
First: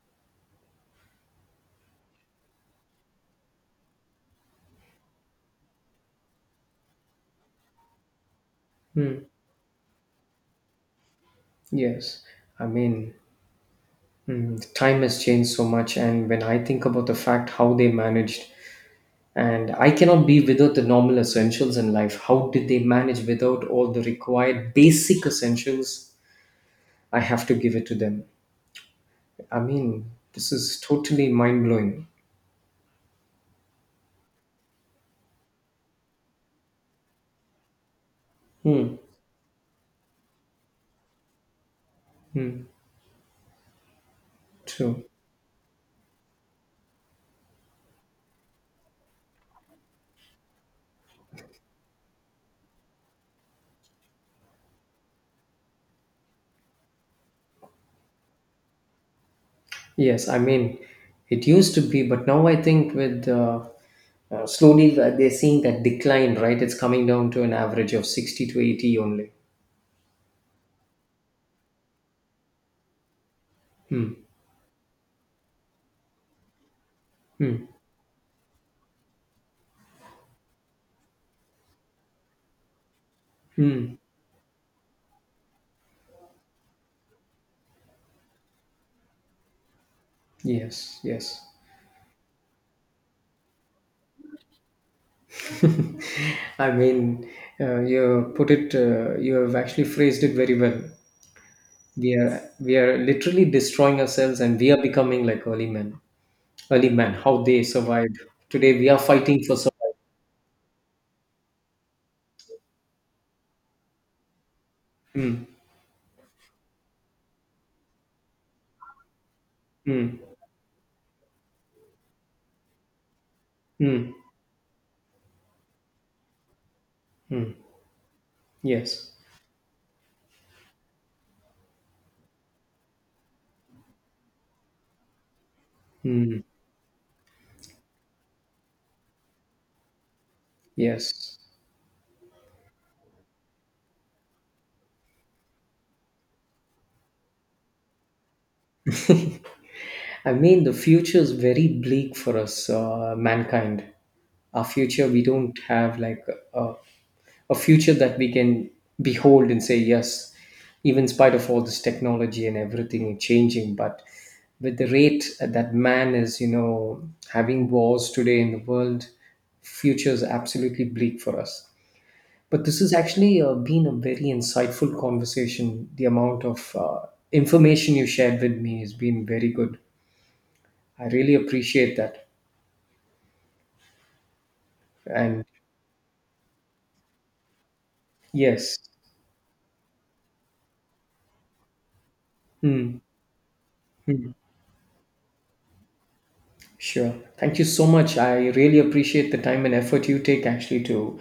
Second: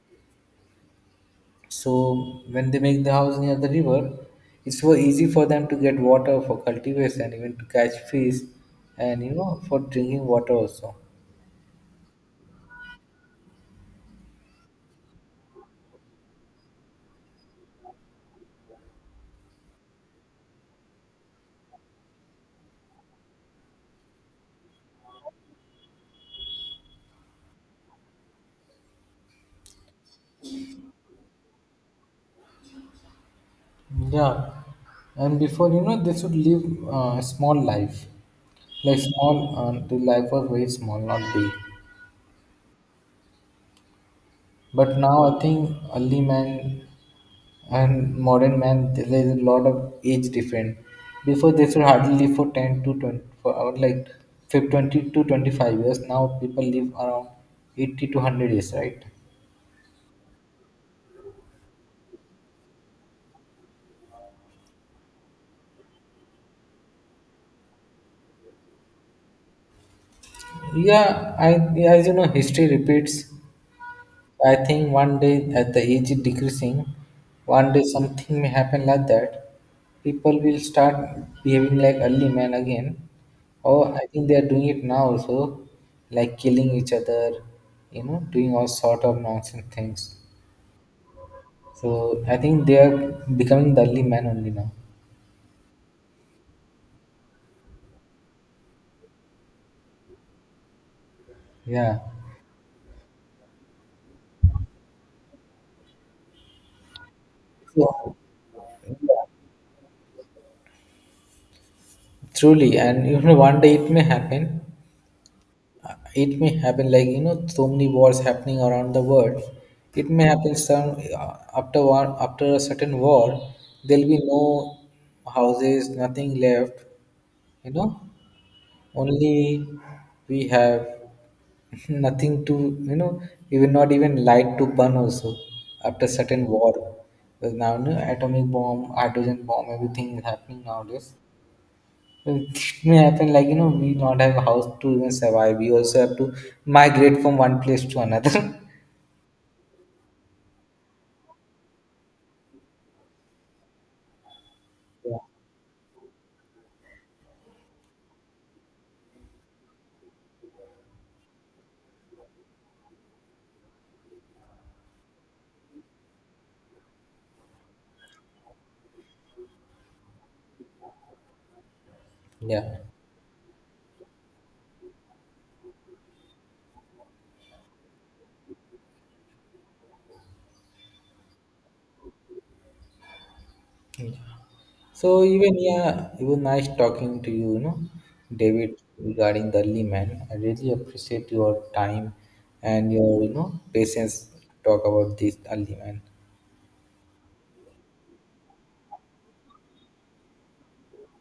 Speaker 1: so when they make the house near the river, it's so easy for them to get water for cultivation, even to catch fish,
Speaker 2: Hmm.
Speaker 1: and, you know, for drinking water also.
Speaker 2: Yes. I mean, time has changed so much, and when I think about the fact how they managed, and I cannot be without the normal essentials in life. How did they manage without all the required basic essentials? I have to give it to them. I mean, this is totally mind blowing.
Speaker 1: Yeah, and before, you know, they should live, a small life,
Speaker 2: Hmm.
Speaker 1: like small, the life was very small, not big.
Speaker 2: Hmm.
Speaker 1: But
Speaker 2: True.
Speaker 1: now I think early man and modern man, there is a lot of age difference. Before they should hardly live for 10 to 20, or like 20 to 25 years. Now people live around 80 to 100 years, right?
Speaker 2: Yes. I mean, it used to be, but now I think with, slowly, they're seeing that decline. Right. It's coming down to an average of 60 to 80 only.
Speaker 1: Yeah, I, as you know, history repeats.
Speaker 2: Hmm.
Speaker 1: I think one day at the age is decreasing,
Speaker 2: Hmm.
Speaker 1: one day something may happen like that. People will start behaving like early man again. Or
Speaker 2: Hmm.
Speaker 1: I think they are doing it now also, like killing each other, you know, doing all sort of nonsense things.
Speaker 2: Yes. Yes.
Speaker 1: So I think they are becoming the early man only now.
Speaker 2: I mean, you put it. You have actually phrased it very well.
Speaker 1: Yeah.
Speaker 2: We are literally destroying ourselves, and we are becoming like early men. Early men, how they
Speaker 1: So
Speaker 2: survived. Today, we are fighting for survival.
Speaker 1: truly, and you know, one day it may happen.
Speaker 2: Mm,
Speaker 1: It may happen, like, you know, so many wars happening around the world. It
Speaker 2: mm,
Speaker 1: may happen, some, uh, after a certain war there'll
Speaker 2: mm.
Speaker 1: be no houses, nothing left, you know.
Speaker 2: Yes.
Speaker 1: Only we have nothing to, you know, even, not even light to burn also, after
Speaker 2: Hmm.
Speaker 1: certain war, because now, you know, atomic bomb, hydrogen bomb, everything is happening nowadays.
Speaker 2: Yes.
Speaker 1: It may happen, like, you know, we not have house to even survive, we also have to migrate from one place to another.
Speaker 2: I mean, the future is very bleak for us, mankind. Our future,
Speaker 1: Yeah.
Speaker 2: we don't have like a, a future that we can behold and say, yes, even in spite of all this technology and everything changing, but with the rate that man is, you know, having wars today in the world, future is absolutely bleak for us. But
Speaker 1: Yeah,
Speaker 2: this has actually, been a very insightful conversation. The amount of, information you shared with me has been very good. I really appreciate that.
Speaker 1: so
Speaker 2: And
Speaker 1: even, yeah, it was nice talking to you, you know, David,
Speaker 2: yes,
Speaker 1: regarding the man. I really appreciate your time and
Speaker 2: hmm,
Speaker 1: your, you know, patience to talk about this early man.
Speaker 2: sure. Thank you so much. I really appreciate the time and effort you take actually to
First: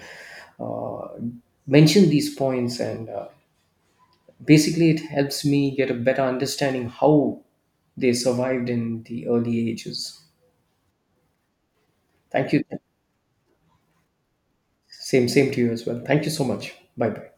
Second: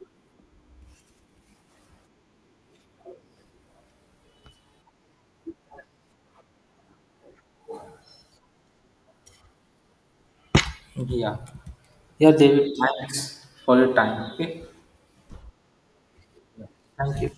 Speaker 2: mention these points. And, basically, it helps me get a better understanding how they survived in the early ages.
Speaker 1: Yeah. Yeah,
Speaker 2: Thank you.
Speaker 1: David, thanks for your time. Okay.
Speaker 2: Same, same to you as well. Thank you so much. Bye
Speaker 1: Thank
Speaker 2: bye.
Speaker 1: you.